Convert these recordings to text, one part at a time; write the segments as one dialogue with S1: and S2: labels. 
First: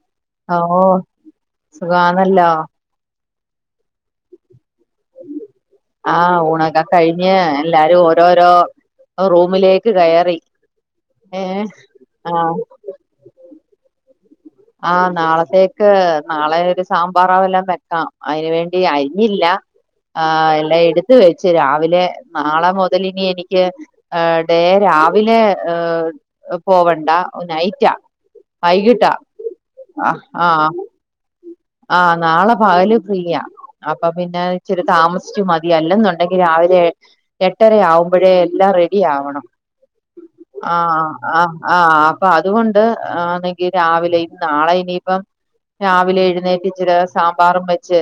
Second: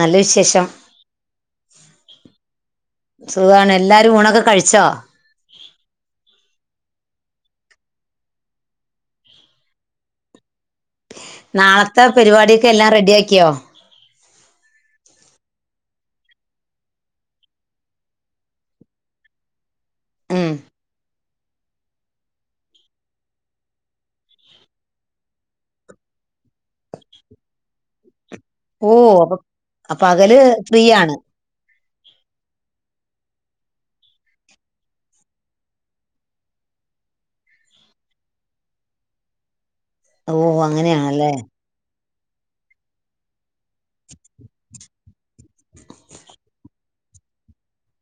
S1: നല്ല
S2: ഓ
S1: വിശേഷം
S2: സുഖാന്നല്ലോ
S1: സുഖാണ് എല്ലാരും ഊണൊക്കെ കഴിച്ചോ
S2: ആഹ് ഊണക്കെ കഴിഞ്ഞ് എല്ലാരും ഓരോരോ റൂമിലേക്ക് കയറി ഏ
S1: നാളത്തെ
S2: ആഹ്
S1: പരിപാടിയൊക്കെ എല്ലാം റെഡിയാക്കിയോ
S2: ആഹ് നാളത്തേക്ക് നാളെ ഒരു സാമ്പാറാവെല്ലാം വെക്കാം അതിന് വേണ്ടി അരിഞ്ഞില്ല
S1: ഉം
S2: ആഹ് എല്ലാം എടുത്തു വെച്ച് രാവിലെ നാളെ മുതല് നി എനിക്ക് ഡേ രാവിലെ പോവണ്ട നൈറ്റാ
S1: ഓ
S2: വൈകിട്ടാ
S1: അപ്പൊ അപ്പൊ
S2: ആഹ്
S1: പകല്
S2: ആഹ്
S1: ഫ്രീ ആണ്
S2: ആഹ് നാളെ പകല് ഫ്രീയാ അപ്പൊ പിന്നെ ഇച്ചരി താമസിച്ചു മതി അല്ലെന്നുണ്ടെങ്കി രാവിലെ എട്ടര ആവുമ്പോഴേ എല്ലാം റെഡി ആവണം
S1: ഓ
S2: ആഹ്
S1: അങ്ങനെയാണല്ലേ
S2: ആഹ് ആഹ് അപ്പൊ അതുകൊണ്ട്ങ്കി രാവിലെ നാളെ ഇനിയിപ്പം രാവിലെ എഴുന്നേറ്റ് ഇച്ചിരി സാമ്പാറും വെച്ച്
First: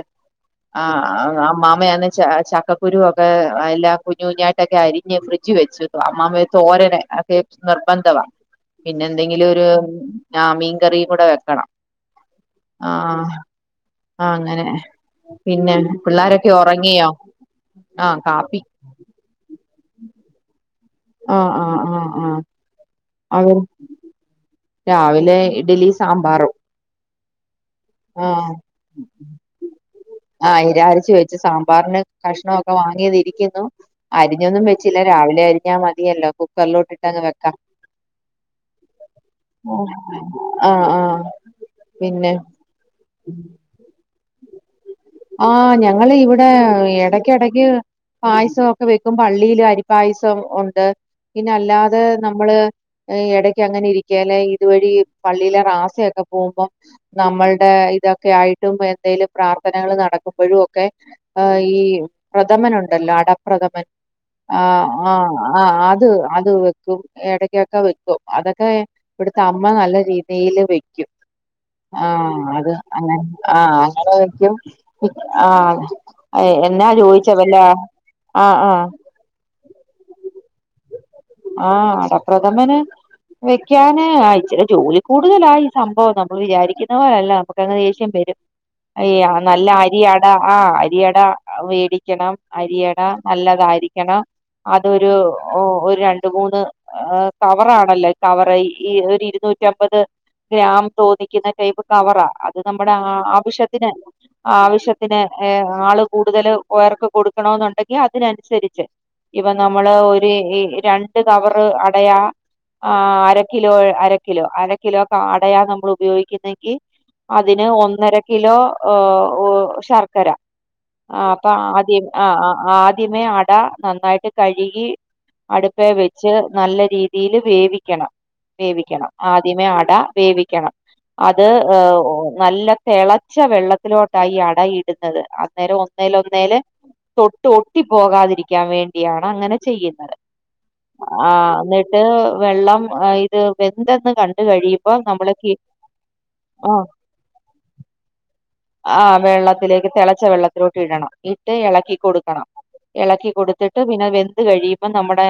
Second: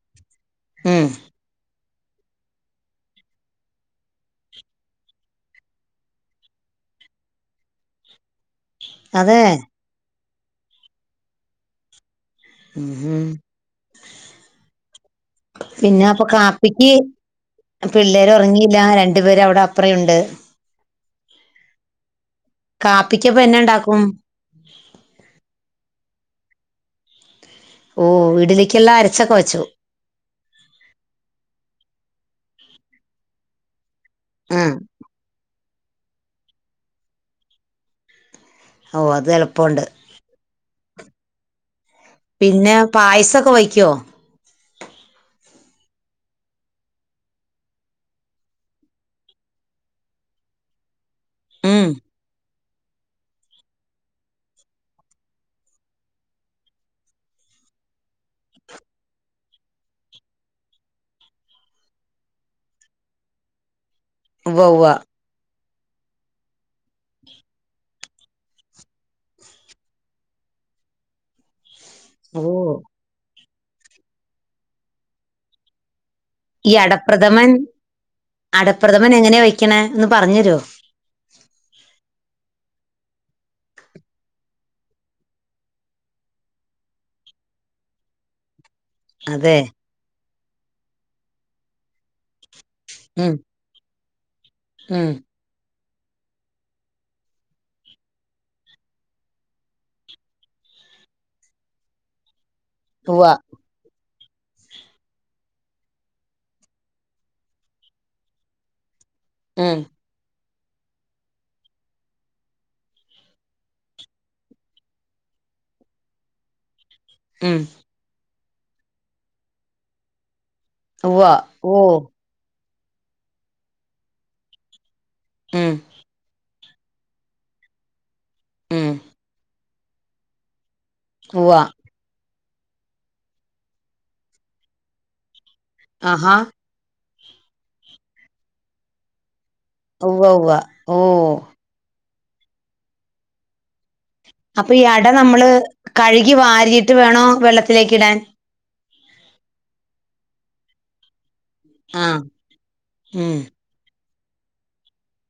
S1: ഉം
S2: ആഹ് അമ്മാമയാനെ ച ഈഹ് ചക്കക്കുരു ഒക്കെ എല്ലാം കുഞ്ഞു കുഞ്ഞായിട്ടൊക്കെ അരിഞ്ഞ് ഫ്രിഡ്ജി വെച്ചിരുന്നു അമ്മാമ്മയെ തോരന് കേപ്ച് നിർബന്ധവാ.
S1: അതെ
S2: പിന്നെന്തെങ്കിലു ഒരു ആഹ് മീൻ കറിയും കൂടെ വെക്കണം.
S1: ഉം ഉം.
S2: ആഹ് ആഹ് അങ്ങനെ. പിന്നെ
S1: അപ്പൊ
S2: പിള്ളേരൊക്കെ
S1: കാപ്പിക്ക്
S2: ഉറങ്ങിയോ? ആഹ്
S1: പിള്ളേര്
S2: കാപ്പി
S1: ഉറങ്ങിയില്ല. രണ്ടുപേര് അവിടെ അപ്പറേ ഉണ്ട്.
S2: ആഹ് ആഹ് ആഹ് ആഹ്.
S1: കാപ്പിക്കപ്പൊ
S2: അവർ
S1: എന്നാ ഉണ്ടാക്കും?
S2: രാവിലെ ഇഡ്ഡലി സാമ്പാറും.
S1: ഓഹ്
S2: ആഹ്
S1: ഇഡ്ഡലിക്കെല്ലാം അരച്ചൊക്കെ വെച്ചു.
S2: ആഹ് അയിന്റെ അരച്ചു വെച്ചു. സാമ്പാറിന് കഷ്ണം ഒക്കെ വാങ്ങിയതിരിക്കുന്നു.
S1: ആ
S2: അരിഞ്ഞൊന്നും വെച്ചില്ല. രാവിലെ അരിഞ്ഞാൽ മതിയല്ലോ. കുക്കറിലോട്ട് ഇട്ടങ്ങ് വെക്കാം.
S1: ഓഹ് അതെള്
S2: ആഹ് ആഹ് പിന്നെ
S1: പിന്നെ പായസൊക്കെ വയ്ക്കുവോ?
S2: ആഹ് ഞങ്ങള് ഇവിടെ എടയ്ക്കെടയ്ക്ക് പായസവൊക്കെ വെക്കും. പള്ളിയില് അരിപ്പായസം ഉണ്ട്. പിന്നെ
S1: ഉം
S2: അല്ലാതെ നമ്മള് ഇടക്ക് അങ്ങനെ ഇരിക്കേലെ ഇതുവഴി പള്ളിയിലെ റാസയൊക്കെ പോകുമ്പം നമ്മൾടെ ഇതൊക്കെ ആയിട്ടും എന്തേലും പ്രാർത്ഥന കള് നടക്കുമ്പഴും ഒക്കെ അഹ് ഈ പ്രഥമൻ ഉണ്ടല്ലോ അടപ്രഥമൻ?
S1: ഉവ്വ ഉവ്വ
S2: ആഹ് ആഹ് ആഹ് അത് അത് വെക്കും ഇടക്കൊക്കെ വെക്കും. അതൊക്കെ ഇവിടുത്തെ അമ്മ നല്ല രീതിയില് വെക്കും. ആഹ്
S1: ഓ
S2: അത് അങ്ങനെ, ആഹ് അങ്ങനെ വെക്കും. ആഹ്
S1: ഈ
S2: എന്നാ ചോദിച്ചെ വല്ലോ? ആഹ് ആഹ്
S1: അങ്ങനെ എങ്ങനെയാ വയ്ക്കണെ? ഒന്ന് പറഞ്ഞു തര്വോ?
S2: ആഹ് അടപ്രഥമന് വെക്കാന് ആഹ് ഇച്ചിരെ ജോലിക്കൂടുതലാ ഈ സംഭവം. നമ്മള് വിചാരിക്കുന്ന പോലല്ല നമു ക്കങ്ങ്‌ ദേഷ്യം വരും. അയ്യ
S1: അതെ
S2: നല്ല അരിയട ആഹ് അരിയട വേവിക്കണം അരിയട
S1: ഉം
S2: നല്ലതായിരിക്കണം.
S1: ഉം
S2: അതൊരു ഓഹ് ഒരു രണ്ട് മൂന്ന്, ഈഹ് കവറാണല്ലോ കവറ്. ഈ ഒരു ഇരുന്നൂറ്റിമ്പത് ഗ്രാം തോന്നിക്കുന്ന ടൈപ്പ് കവറാ. അത് നമ്മുടെ ആ
S1: ഉവ്വ
S2: ആവശ്യത്തിന് ആവശ്യത്തിന് ഈഹ് ആള് കൂടുതല് ഉയർക്ക് കൊടുക്കണന്നുണ്ടെങ്കിൽ അതിനനുസരിച്ച്. ഇപ്പൊ
S1: ഉം
S2: നമ്മള് ഒരു രണ്ട് കവറ് അടയാ ആഹ് അര കിലോ അര കിലോ. അര കിലോ ഒക്കെ അടയാ നമ്മള് ഉപയോഗിക്കുന്നെങ്കി
S1: ഉം
S2: അതിന് ഒന്നരക്കിലോ ഈഹ് ഓഹ് ശർക്കര.
S1: ഉവ്വ
S2: ആഹ് അപ്പൊ
S1: ഓ
S2: ആദ്യം, ആഹ് ആദ്യമേ അട നന്നായിട്ട് കഴുകി
S1: ഉം
S2: അടുപ്പേ വെ ച്ച് നല്ല രീതീല് വേവിക്കണം,
S1: ഉം
S2: വേവിക്കണം. ആദ്യമേ അട വേവിക്കണം അത്
S1: ഉവ്വ
S2: നല്ല തിളച്ച വെള്ളത്തിലോട്ടാ ഈ അടയിടുന്നത്. അന്നേരം
S1: ആഹാ
S2: ഒന്നേലൊന്നേല് തൊട്ട് ഒട്ടി പോകാതിരിക്കാൻ വേണ്ടിയാണ് അങ്ങനെ ചെയ്യു
S1: ഉവ്വ ഉവ്വ. ഓ
S2: ആഹ് എന്നിട്ട് വെള്ളം ഇത് വെന്തെന്ന് കണ്ട്
S1: അപ്പൊ ഈ
S2: കഴിയുമ്പോ
S1: അട നമ്മള്
S2: കി-
S1: കഴുകി
S2: ആ
S1: വാരിയിട്ട് വേണോ വെള്ളത്തിലേക്ക് ഇടാൻ?
S2: ആഹ് വെള്ളത്തിലേക്ക് തിളച്ച വെള്ളത്തിലോട്ട് ഇടണം. ഇട്ട് ഇളക്കി
S1: ആഹ്
S2: കൊടുക്കണം. ഇളക്കി
S1: ഉം
S2: കൊടുത്തിട് ട്ട് പിന്നെ വെന്ത് കഴിയുമ്പോ നമ്മുടെ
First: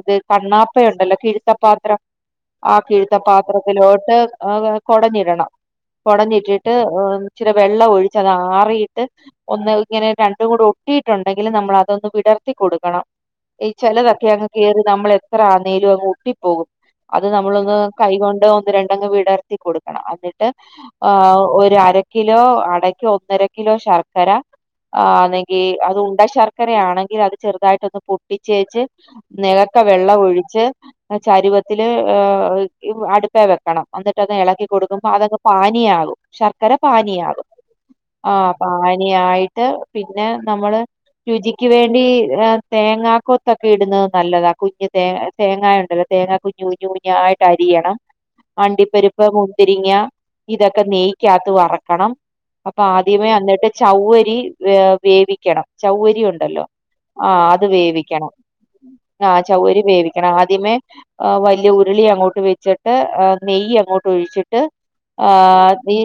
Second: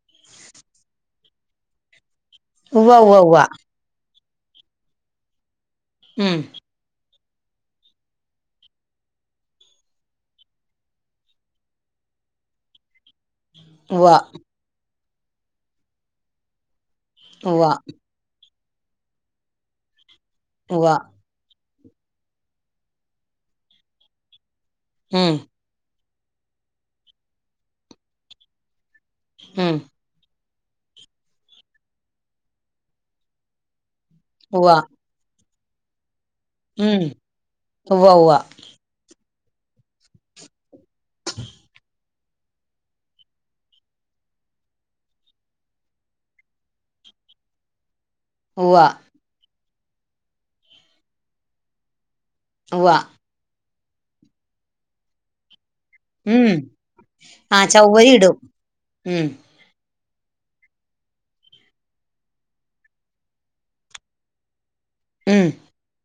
S2: ഇത് കണ്ണാപ്പയുണ്ടല്ലോ, കിഴ്ത്തപ്പാത്രം. ആ
S1: ഉവ്വ ഉവ്വ
S2: കിഴ്ത്തപ്പാത്രത്തിലോട്ട് ഈഹ് കൊടഞ്ഞിടണം.
S1: ഉവ്വ ഉം
S2: കൊടഞ്ഞിട്ടിട് ന്ന്ട്ട് ഏഹ് ഇച്ചിരി വെള്ളവൊഴിച്ച് അത് ആറിയിട്ട് ഒന്ന് ഇങ്ങനെ രണ്ടും കൂടി ഒട്ടിയിട്ടുണ്ടെങ്കില് നമ്മളതൊന്ന് വിടർത്തി കൊടുക്കണം ഈ
S1: ഉവ്വ
S2: ചെലതൊക്കെ അങ്ങ് കേറി നമ്മളെത്ര ആന്നേലുവങ്ങ് ഒട്ടിപ്പോകും അത്
S1: ഉവ്വ
S2: നമ്മളൊന്ന് കൈകൊണ്ട് ഒന്ന് രണ്ടങ്ങ് വിടർത്തി കൊടുക്കണം എന്നിട്ട്
S1: ഉവ്വ
S2: ഏഹ് ഒരു അര കിലോ അടക്ക് ഒന്നര കിലോ ശർക്കര ആ്
S1: ഉം
S2: അല്ലെങ്കി അത് ഉണ്ട ശർക്കരയാണെങ്കി അത് ചെറുതായിട്ടൊന്ന് പൊ ട്ടിച്ചേച്ച്
S1: ഉം
S2: നെലത്ത വെള്ളവൊഴിച്ച് ചരുവത്തില് ഏഹ് ഈ അടുപ്പേ വെക്കണം ഇന്നിട്ട്ത് എളക്കി
S1: ഉവ്വ
S2: കൊടുക്കുമ്പ അതങ്ങ് പാനീയയാകും ശർക്കര
S1: ഉം
S2: പാനീയാകും
S1: ഉവ്വ
S2: ആ്
S1: ഉവ്വ
S2: പാനയായിട്ട് പിന്നെ നമ്മള് രുചിക്ക് വേണ്ടി തേങ്ങാ കൊത്തൊക്കെയിടുന്നത് നല്ലതാ കുഞ്ഞ് തേ തേങ്ങയുണ്ടല്ലോ തേങ്ങാ കുഞ്ഞ് കുഞ്ഞ് കുഞ്ഞായിട്ട് രിയണം
S1: ഉവ്വ
S2: അണ്ടിപ്പരിപ്പ്, മുന്തിരിങ്ങ, ഇതൊക്കെ നെയ്ക്കകത്ത് വറക്കണം അപ്പൊ
S1: ഉവ്വ
S2: ആദ്യമേ അന്നിട്ട് ചൗ്വരി ഏ വേവിക്കണം
S1: ഉം
S2: ചൗവരിയുണ്ടല്ലോ? ആ അത്
S1: ആഹ് ചവ്വരി
S2: വേവിക്കണം
S1: ഇടും ഉം
S2: ആഹ് ചൗവരി വേവിക്കണം ആദ്യമേ ആ വല്ല്യ ഉരുളിയങ്ങോട്ട് വെച്ചിട്ട് നെയ്യങ്ങോട്ട് ഒഴിച്ചിട്ട്
S1: ഉം
S2: ആഹ് ഈ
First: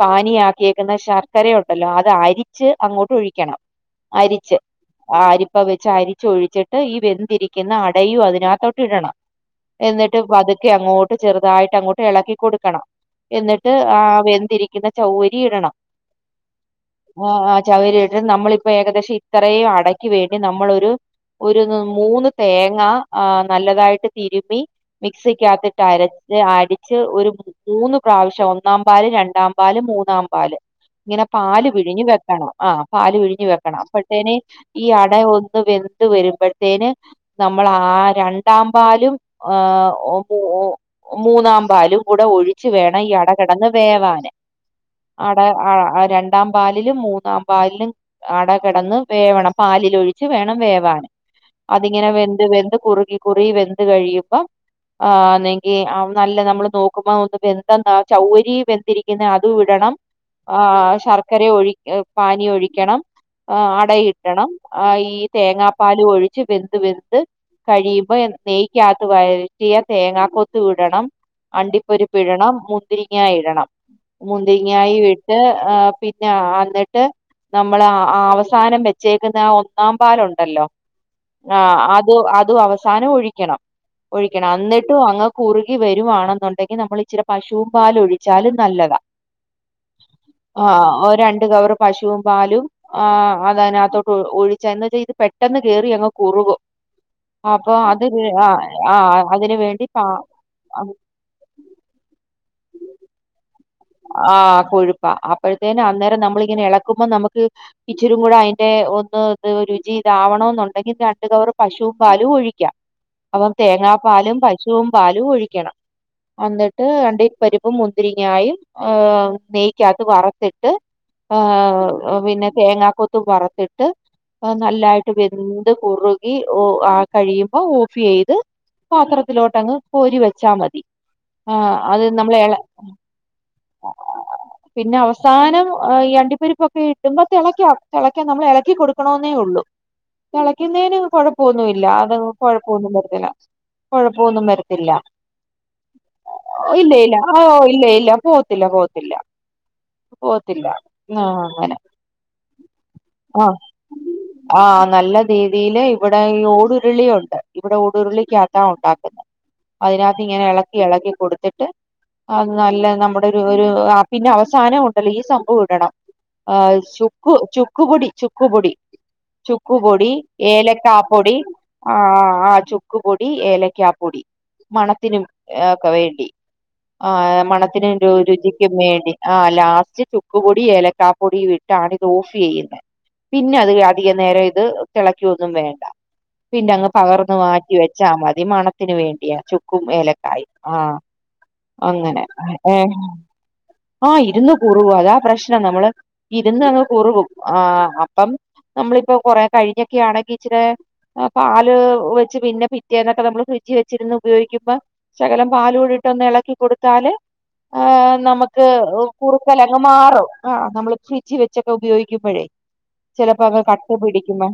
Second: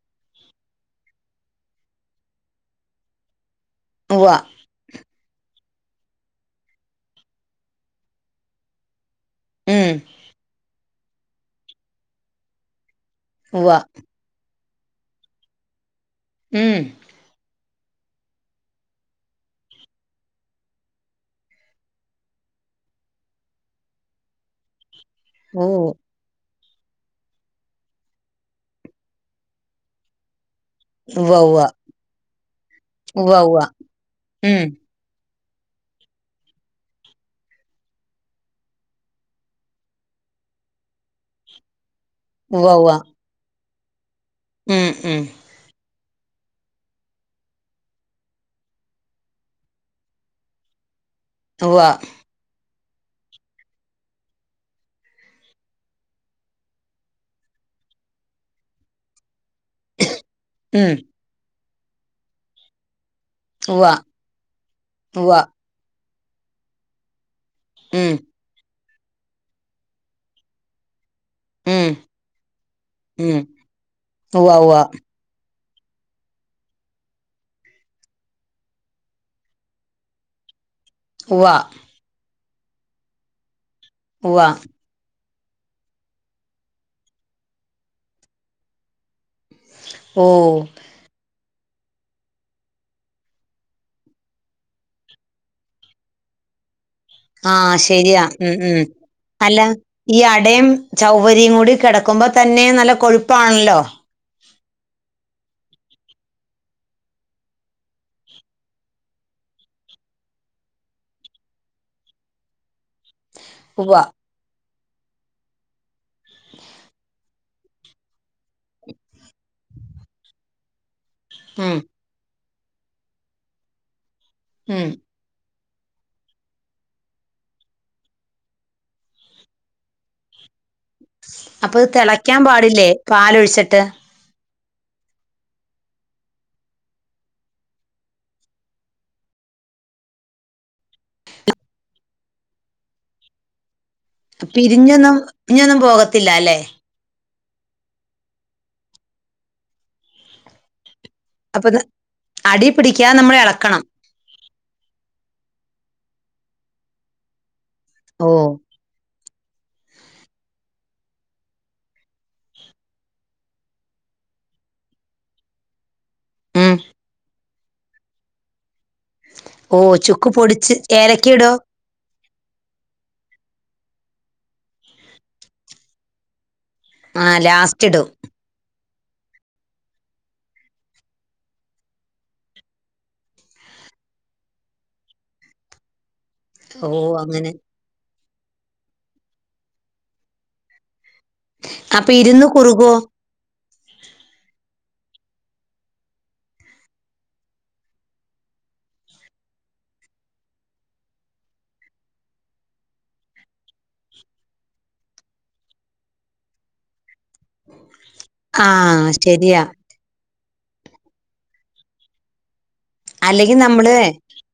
S2: പാനിയാക്കിയേക്കുന്ന ശർക്കരയുണ്ടല്ലോ അത് അരിച്ച് അങ്ങോട്ട് ഒഴിക്കണം
S1: ഉവ്വ
S2: അരിച്ച് ആ അരിപ്പ വെച്ച് അരിച്ചൊഴിച്ചിട്ട് ഈ വെന്തിരിക്കുന്ന അടയും അതിനകത്തോട്ട്ടണം
S1: ഉം
S2: എന്നിട്ട് പതുക്കെയങ്ങോട്ട് ചെറുതായിട്ട് അങ്ങോട്ട് എളക്കി കൊടുക്കണം എന്നിട്ട്
S1: ഉവ്വ
S2: ആ വെന്തിരിക്കുന്ന ചൗവരിയിടണം
S1: ഉം
S2: ആഹ് ആ് ചൗവരിയിട്ട് നമ്മളിപ്പോ ഏകദേശം ഇത്രയും അടയ്ക്ക് വേണ്ടി നമ്മളൊരു ഒരു മൂന്ന് തേങ്ങ ആ നല്ലതായിട്ട് തിരുമ്മി
S1: ഓ
S2: മിക്സിക്കകത്തിട്ട് അരച്ച് അടിച്ച് ഒരു മൂന്ന് പ്രാവശ്യം ഒന്നാം പാല് രണ്ടാം പാ ല്, മൂന്നാം പാല് ഇങ്ങനെ
S1: ഉവ്വ ഉവ്വ
S2: പാല് വിഴിഞ് വെക്കണം ആഹ് പാല്‌
S1: ഉവ്വ
S2: വിഴിഞ്ഞു
S1: ഉവ്വ
S2: വെക്കണം അപ്പഴത്തേന്
S1: ഉം
S2: ഈ അടയൊന്ന് വെന്ത് വരുമ്പഴത്തേന് നമ്മളാ ആ രണ്ടാം പാലും, എഹ് ഓ മൂന്നാം പാലും കൂടെ ഒഴിച്ചു
S1: ഉവ്വ ഉവ്വ
S2: വേണം ഈ അട കെടന്ന് വേവാന്
S1: ഉം ഉം
S2: അട ആഹ്‌ രണ്ടാം പാലിലും, മൂന്നാം പാലിലും അട കെടന്ന് വേവണം പാലിലൊഴിച്ച് വേണം വേവാന്
S1: ഉവ്വ
S2: അതിങ്ങനെ വെന്ത് വെന്ത് കുറുകി കുറുകി വെന്ത് കഴിയുമ്പം ആഹ് ആന്നെങ്കിൽ നല്ല നമ്മള് നോക്കുമ്പോ ഒന്ന് വെന്തന്നാ ചൗവരി വെന്തിരി ക്കുന്നെ അതുയിടണം
S1: ഉം
S2: ആഹ് ശർക്കര ഒഴി പാനീ ഒഴിക്കണം ആഹ്
S1: ഉവ്വ
S2: അടയിട്ടണം ആ ഈ
S1: ഉവ്വ
S2: തേങ്ങാപ്പാല് ഒഴിച്ച് വെന്ത് വെന്ത്
S1: ഉം
S2: കഴിയുമ്പം നെയ്ക്കകത്ത് വരറ്റിയ തേങ്ങാ കൊത്തുംവിടണം
S1: ഉം
S2: അണ്ടിപ്പരിപ്പ്ടണം
S1: ഉം
S2: മുന്തിരിങ്ങായിടണം
S1: ഉവ്വ ഉവ്വ
S2: മുന്തിങ്ങായും ഇട്ട് ആ പിന്നെ അന്നിട്ട് നമ്മള് ആ അവസാനം വെച്ചേക്കുന്ന ആ ഒന്നാം പാലുണ്ടല്ലോ?
S1: ഉവ്വ
S2: ആഹ് അത് അതും അവസാനം ഒഴിക്കണം
S1: ഉവ്വ
S2: ഒഴിക്കണം എന്നി ട്ടുവങ്ങ് കുറുകി വരുവാണെന്നുണ്ടെങ്കി നമ്മളിച്ചിരി പശുവും പാല് ഒഴിച്ചാലും നല്ലതാ
S1: ഓ
S2: ആഹ് ഒരു രണ്ട് കവറ് പശുവും പാലും ആഹ് അതിനകത്തോട്ട് ഒ ഒഴിച്ച് എന്നിട്ട് ഇത് പെട്ടെന്ന് കേറി അങ്ങ് കുറുകും അപ്പൊ
S1: ആഹ്
S2: അത്
S1: ശരിയാ ഉം
S2: ആഹ്
S1: ഉം
S2: ആഹ് അതിന്
S1: അല്ല
S2: വേണ്ടി
S1: ഈ അടയും
S2: പാ
S1: ചൗ ഒരിയും കൂടി കിടക്കുമ്പോൾ തന്നെ നല്ല കൊഴുപ്പാണല്ലോ
S2: ആഹ് കൊഴുപ്പ അപ്പഴത്തേന് അന്നേരം നമ്മളിങ്ങനെ എളക്കുമ്പോ നമുക്ക് ഈ ഇച്ചിരും കൂടെ അയ്ന്റെ ഒന്ന് ഇത് രുചി ഇതാവണ എന്നുണ്ടെങ്കിൽ രണ്ടു കവറ് പശുവും പാലും ഒഴിക്കാം അപ്പം തേങ്ങാ
S1: ഉവ്വ
S2: പാലും പ ശുവും പാലും ഒഴിക്കണം ഒന്നിട്ട് അണ്ടി പരിപ്പും മുന്തിരിങ്ങായും ഏഹ് നെയ്ക്കകത്ത് വറുത്തിട്ട്
S1: ഉം
S2: ആഹ് ഏഹ് പിന്നെ തേങ്ങാക്കൊത്ത് വറ്ത്തിട്ട് അത്
S1: ഉം
S2: നല്ലായിട്ട് എന്ത് കുറുകി ഓ ആ കഴിയുമ്പം ഓഫ് ചെയ്ത് പാത്രത്തിലോട്ടങ്ങ് കോരി വെച്ചാ മതി ആഹ്
S1: അപ്പോ അത്
S2: നമ്മള്
S1: തെളക്കാൻ
S2: എള
S1: പാടില്ലെ പാലൊഴിച്ചിട്ട്
S2: [inaudible] പിന്നെ അവസാനം ഈ അണ്ടിപരിപ്പൊക്കെ ഇടുമ്പോ തിളക്ക തിളക്കാൻ നമ്മള് എളക്കി കൊടുക്കണെന്നേ ഉള്ളു തിളക്കുന്നതിന് കൊഴപ്പൊന്നും ഇല്ല അതങ്ങ് കൊഴപ്പൊന്നും വരത്തില്ല കൊഴപ്പൊന്നും വരത്തില്ല
S1: പിരിഞ്ഞൊന്നും ഇഞ്ഞൊന്നും പോകത്തില്ല അല്ലെ
S2: ഓ ഇല്ല ഇല്ല ഓഹ് ഇല്ല ഇല്ല പോവത്തില്ല പോവത്തില്ല പോവത്തില്ല ആ അങ്ങനെ
S1: അപ്പത് അടിയി പിടിക്കാതെ നമ്മള് എളക്കണം
S2: ആഹ് നല്ല രീതിയില് ഇവിടെ ഈ ഓടുരുളി ഉണ്ട് ഇവിടെ ഒ
S1: ഓ
S2: ഉരുളിക്കകത്താ ഉണ്ടാക്കുന്നത് അതിനകത്ത് ഇങ്ങനെ എളക്കി എളക്കി കൊടുത്തിട്ട് അത് നല്ല നമ്മു ഒരു ഒരു ആ പിന്നെ അവസാനം ഉണ്ടല്ലോ ഈ സംഭവ ഇടണം
S1: ഉം
S2: ആഹ് ചുക്ക് ചുക്ക് പൊടി ചുക്ക്പൊടി
S1: ഓ
S2: ചുക്ക്പൊടി
S1: ചുക്ക് പൊടിച്ച്
S2: ഏലക്കാ
S1: ഏലക്ക
S2: പൊടി
S1: ഇടോ
S2: ആഹ് ആ ചുക്ക്പൊടി ഏലക്കാ പൊടി മണത്തിനും ഏഹ് ഒക്കെ വേണ്ടി
S1: ആ
S2: ആഹ് മണത്തിന്
S1: ലാസ്റ്റ് ഇടും
S2: രുചിക്കും വേണ്ടി ആ ലാസ്റ്റ് ചുക്ക്പൊടി ഏലക്കാ പൊടിയും ഇട്ടാണ് ഇത് ഓഫ് ചെയ്യുന്നത് പിന്നെ അത് അധികം നേരം ഇത് തിളക്കൊന്നും വേണ്ട പിന്ന അങ്ങ്
S1: ഓ
S2: പകർന്ന്
S1: അങ്ങനെ
S2: മാറ്റി വെ ച്ചാ മതി മണത്തിന് വേണ്ടിയാ ചുക്കും ഏലക്കായും ആഹ്
S1: അപ്പൊ ഇരുന്ന് കുറുകോ
S2: ആഹ് ഇരുന്നു കുറുവു അതാ പ്രശ്നം നമ്മള് ഇരുന്ന് അങ്ങ് കുറുകും ആ അപ്പം നമ്മളിപ്പോ കൊറേ കഴിഞ്ഞൊക്കെ ആണെങ്കി ഇച്ചിരെ ഏഹ് പാല് ഒഴിച്ച് പിന്നെ പിറ്റേന്നൊക്കെ നമ്മള് ഫ്രിഡ്ജ് വെച്ചിരുന്ന് ഉപയോഗിക്കുമ്പോ ശകലം പാാലൂടിട്ടൊന്ന് എളക്കി കൊടുത്താല് ആ നമുക്ക്
S1: ആഹ് ശരിയാ.
S2: കുറുക്കലങ്ങ് മാറും ആ അപ്പമ്മള് ഫ്രിഡ്ജി വെച്ചൊക്കെ ഉപയോഗിക്കുമ്പഴേ ചെലപ്പോ
S1: അല്ലെങ്കിൽ
S2: അങ്ങ് കട്ട
S1: നമ്മള്
S2: പിടിക്കുമ്പോ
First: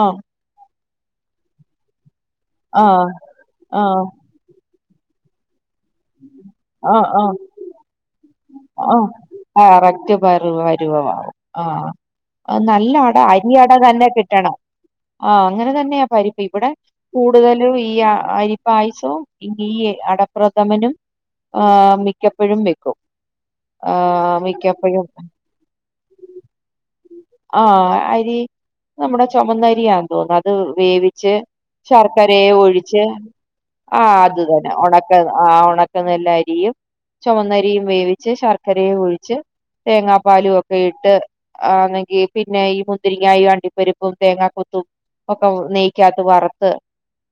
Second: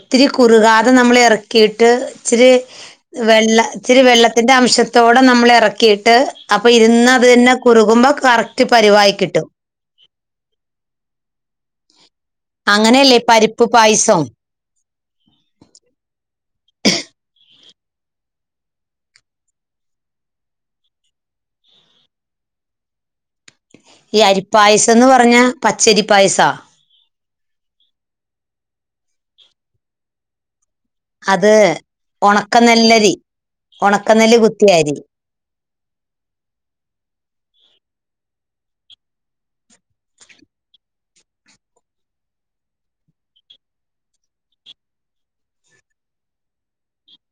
S2: ആഹ്
S1: കുറുകാതെ നമ്മള് ഇറക്കിയിട്ട് ഇച്ചിരി
S2: ആഹ്
S1: വെള്ള ഇച്ചിരി
S2: ആഹ്
S1: വെള്ള ത്തിന്റെ അംശത്തോടെ നമ്മള് ഇറക്കിയിട്ട് അപ്പൊ
S2: ആഹ്
S1: ഇരുന്ന് അത്
S2: ആഹ്
S1: തന്നെ കുറുകുമ്പോ കറക് ക്റ്റ് പരിവായി കിട്ടും
S2: ആഹ് റക്റ്റ് പരുവ പരുവമാവും ആഹ് അഹ്‌ നല്ല അട
S1: അങ്ങനെയല്ലേ ഈ പരിപ്പ്
S2: അരിയട തന്നെ
S1: പായസം
S2: കിട്ടണം ആഹ് അങ്ങനെ തന്നെയാ പരിപ്പ് ഇവിടെ കൂടുതലും ഈ അ അരിപ്പായസവും ഈ അടപ്രഥമനും ആഹ് മിക്കപ്പഴും വെക്കും
S1: ഈ
S2: ആഹ് മിക്കപ്പോഴും
S1: അരിപ്പായസംന്ന് പറഞ്ഞ പച്ചരിപ്പായസാ
S2: ആഹ് അരി നമ്മുടെ ചൊമന്നരിയാന്ന് തോന്നത് അത് വേവി ച്ച്
S1: അത്
S2: ശർക്കരെ ഒഴിച്ച്
S1: ഉണക്കനെല്ലരി
S2: ആ
S1: ഉണക്കനെല്ല്
S2: അത്
S1: കുത്തിയ
S2: തന്നെ
S1: അരി
S2: ഒണക്ക ആ ഒണ ക്കനെല്ല് അരിയും ചൊവന്നരിയും വേവിച്ച് ശർക്കരെ ഒഴിച്ച്. തേങ്ങാപ്പാലും ഒക്കെ ഇട്ട്. ആ അല്ലെങ്കി പിന്നെ ഈ മുന്തിരിങ്ങായും അണ്ടിപ്പരിപ്പും തേങ്ങാ കൊത്തും. ഒക്ക നെയ്ക്കാത്ത് വറുത്ത്.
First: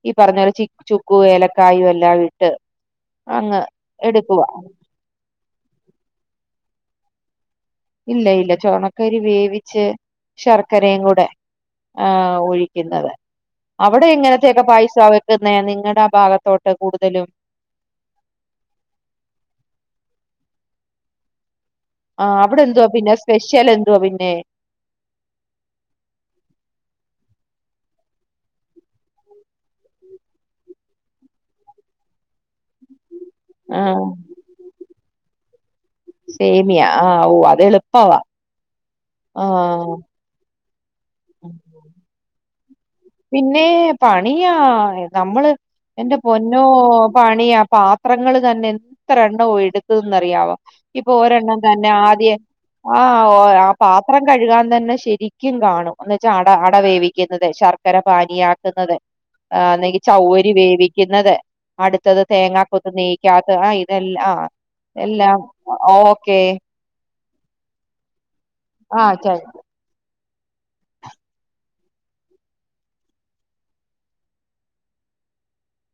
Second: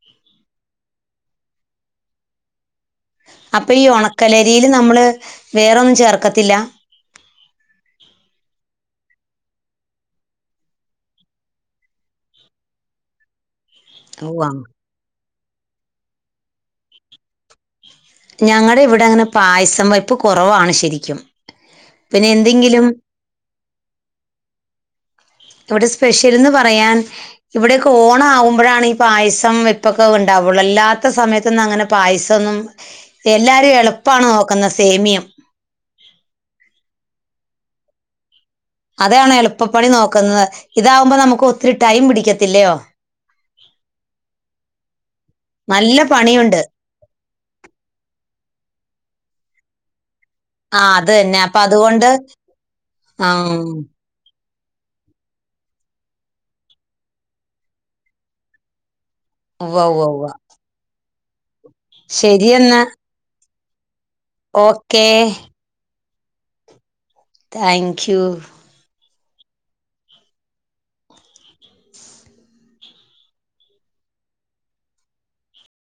S2: ഈ പറഞ്ഞോല ചിക്ക് ചുക്കു ഏലക്കായും എല്ലാം ഇട്ട്. അങ്ങ്
S1: അപ്പൊ ഈ
S2: എടുക്കുവാ
S1: ഉണക്കലരില് നമ്മള് വേറൊന്നും ചേർക്കത്തില്ല.
S2: ഇല്ല ഇല്ല ചുവണക്കരി വേവിച്ച് ശർക്കരയും കൂടെ. ആ ഒഴിക്കുന്നത്. അവിടെ
S1: ഓ,
S2: എങ്ങനത്തെയൊക്കെ പായിസ വെക്കുന്നേ നിങ്ങട ആ ഭാഗത്തോട്ട് കൂടുതലും.
S1: ഞങ്ങടെ ഇവിടെ അങ്ങനെ പായസം വയപ്പ് കുറവാണ് ശരിക്കും.
S2: ആ
S1: പിന്നെ
S2: അവിടെ എന്തുവാ
S1: എന്തെങ്കിലും
S2: പിന്നെ സ്പെഷ്യൽ എന്തോ പിന്നെ.
S1: ഇവിടെ സ്പെഷ്യലെന്ന് പറയാൻ. ഇവിടെയൊക്കെ ഓണം ആകുമ്പഴാണ് ഈ പായസം വെപ്പൊക്കെ ഉണ്ടാവുള്ളൂ അല്ലാത്ത സമയത്തൊന്നങ്ങനെ പായസന്നും. എല്ലാരും
S2: ആ
S1: എളുപ്പാണ് നോക്കുന്ന സേമിയം.
S2: സേമിയ ആഹ് ഓ അത്എള്പ്പവ.
S1: അതെയണോ എളുപ്പപണി നോക്കുന്നത് ഇതാവുമ്പോ നമുക്ക് ഒത്തിരി ടൈം പിടിക്കത്തില്ലയോ.
S2: പിന്നെ പണിയാ നമ്മള്
S1: നല്ല
S2: എന്റെ
S1: പണിയുണ്ട്
S2: പൊന്നോ. പണിയാ പാത്രങ്ങള് തന്നെ എത്ര എണ്ണോ എടുക്ക്‌ എന്ന് അറിയാവോ?
S1: ആ അത്
S2: ഇപ്പൊ ഒരെണ്ണം
S1: അപ്പൊ
S2: തന്നെ
S1: അതുകൊണ്ട്
S2: ആദ്യ ആ ഓ ആ പാ പത്രം കഴുകാൻ തന്നെ ശരിക്കും കാണും. ഒന്ന്ച്ചാട അട വേവിക്കുന്നത് ശർക്കര പാനീയാക്കുന്നത്
S1: ഉവ്വ
S2: അന്നെങ്കി
S1: ഉവ്വ ഉവ്വ
S2: ചൗവരി വേവി വിക്കുന്നത് അടുത്തത്
S1: ശരിയെന്നാ
S2: തേങ്ങാക്കൊത്ത് നീക്കാത്ത ആ ഇതെല്ലാം ആ
S1: ഓക്കേ
S2: എല്ലാം. ഓക്കെ.
S1: താങ്ക്യൂ.
S2: ആഹ് ച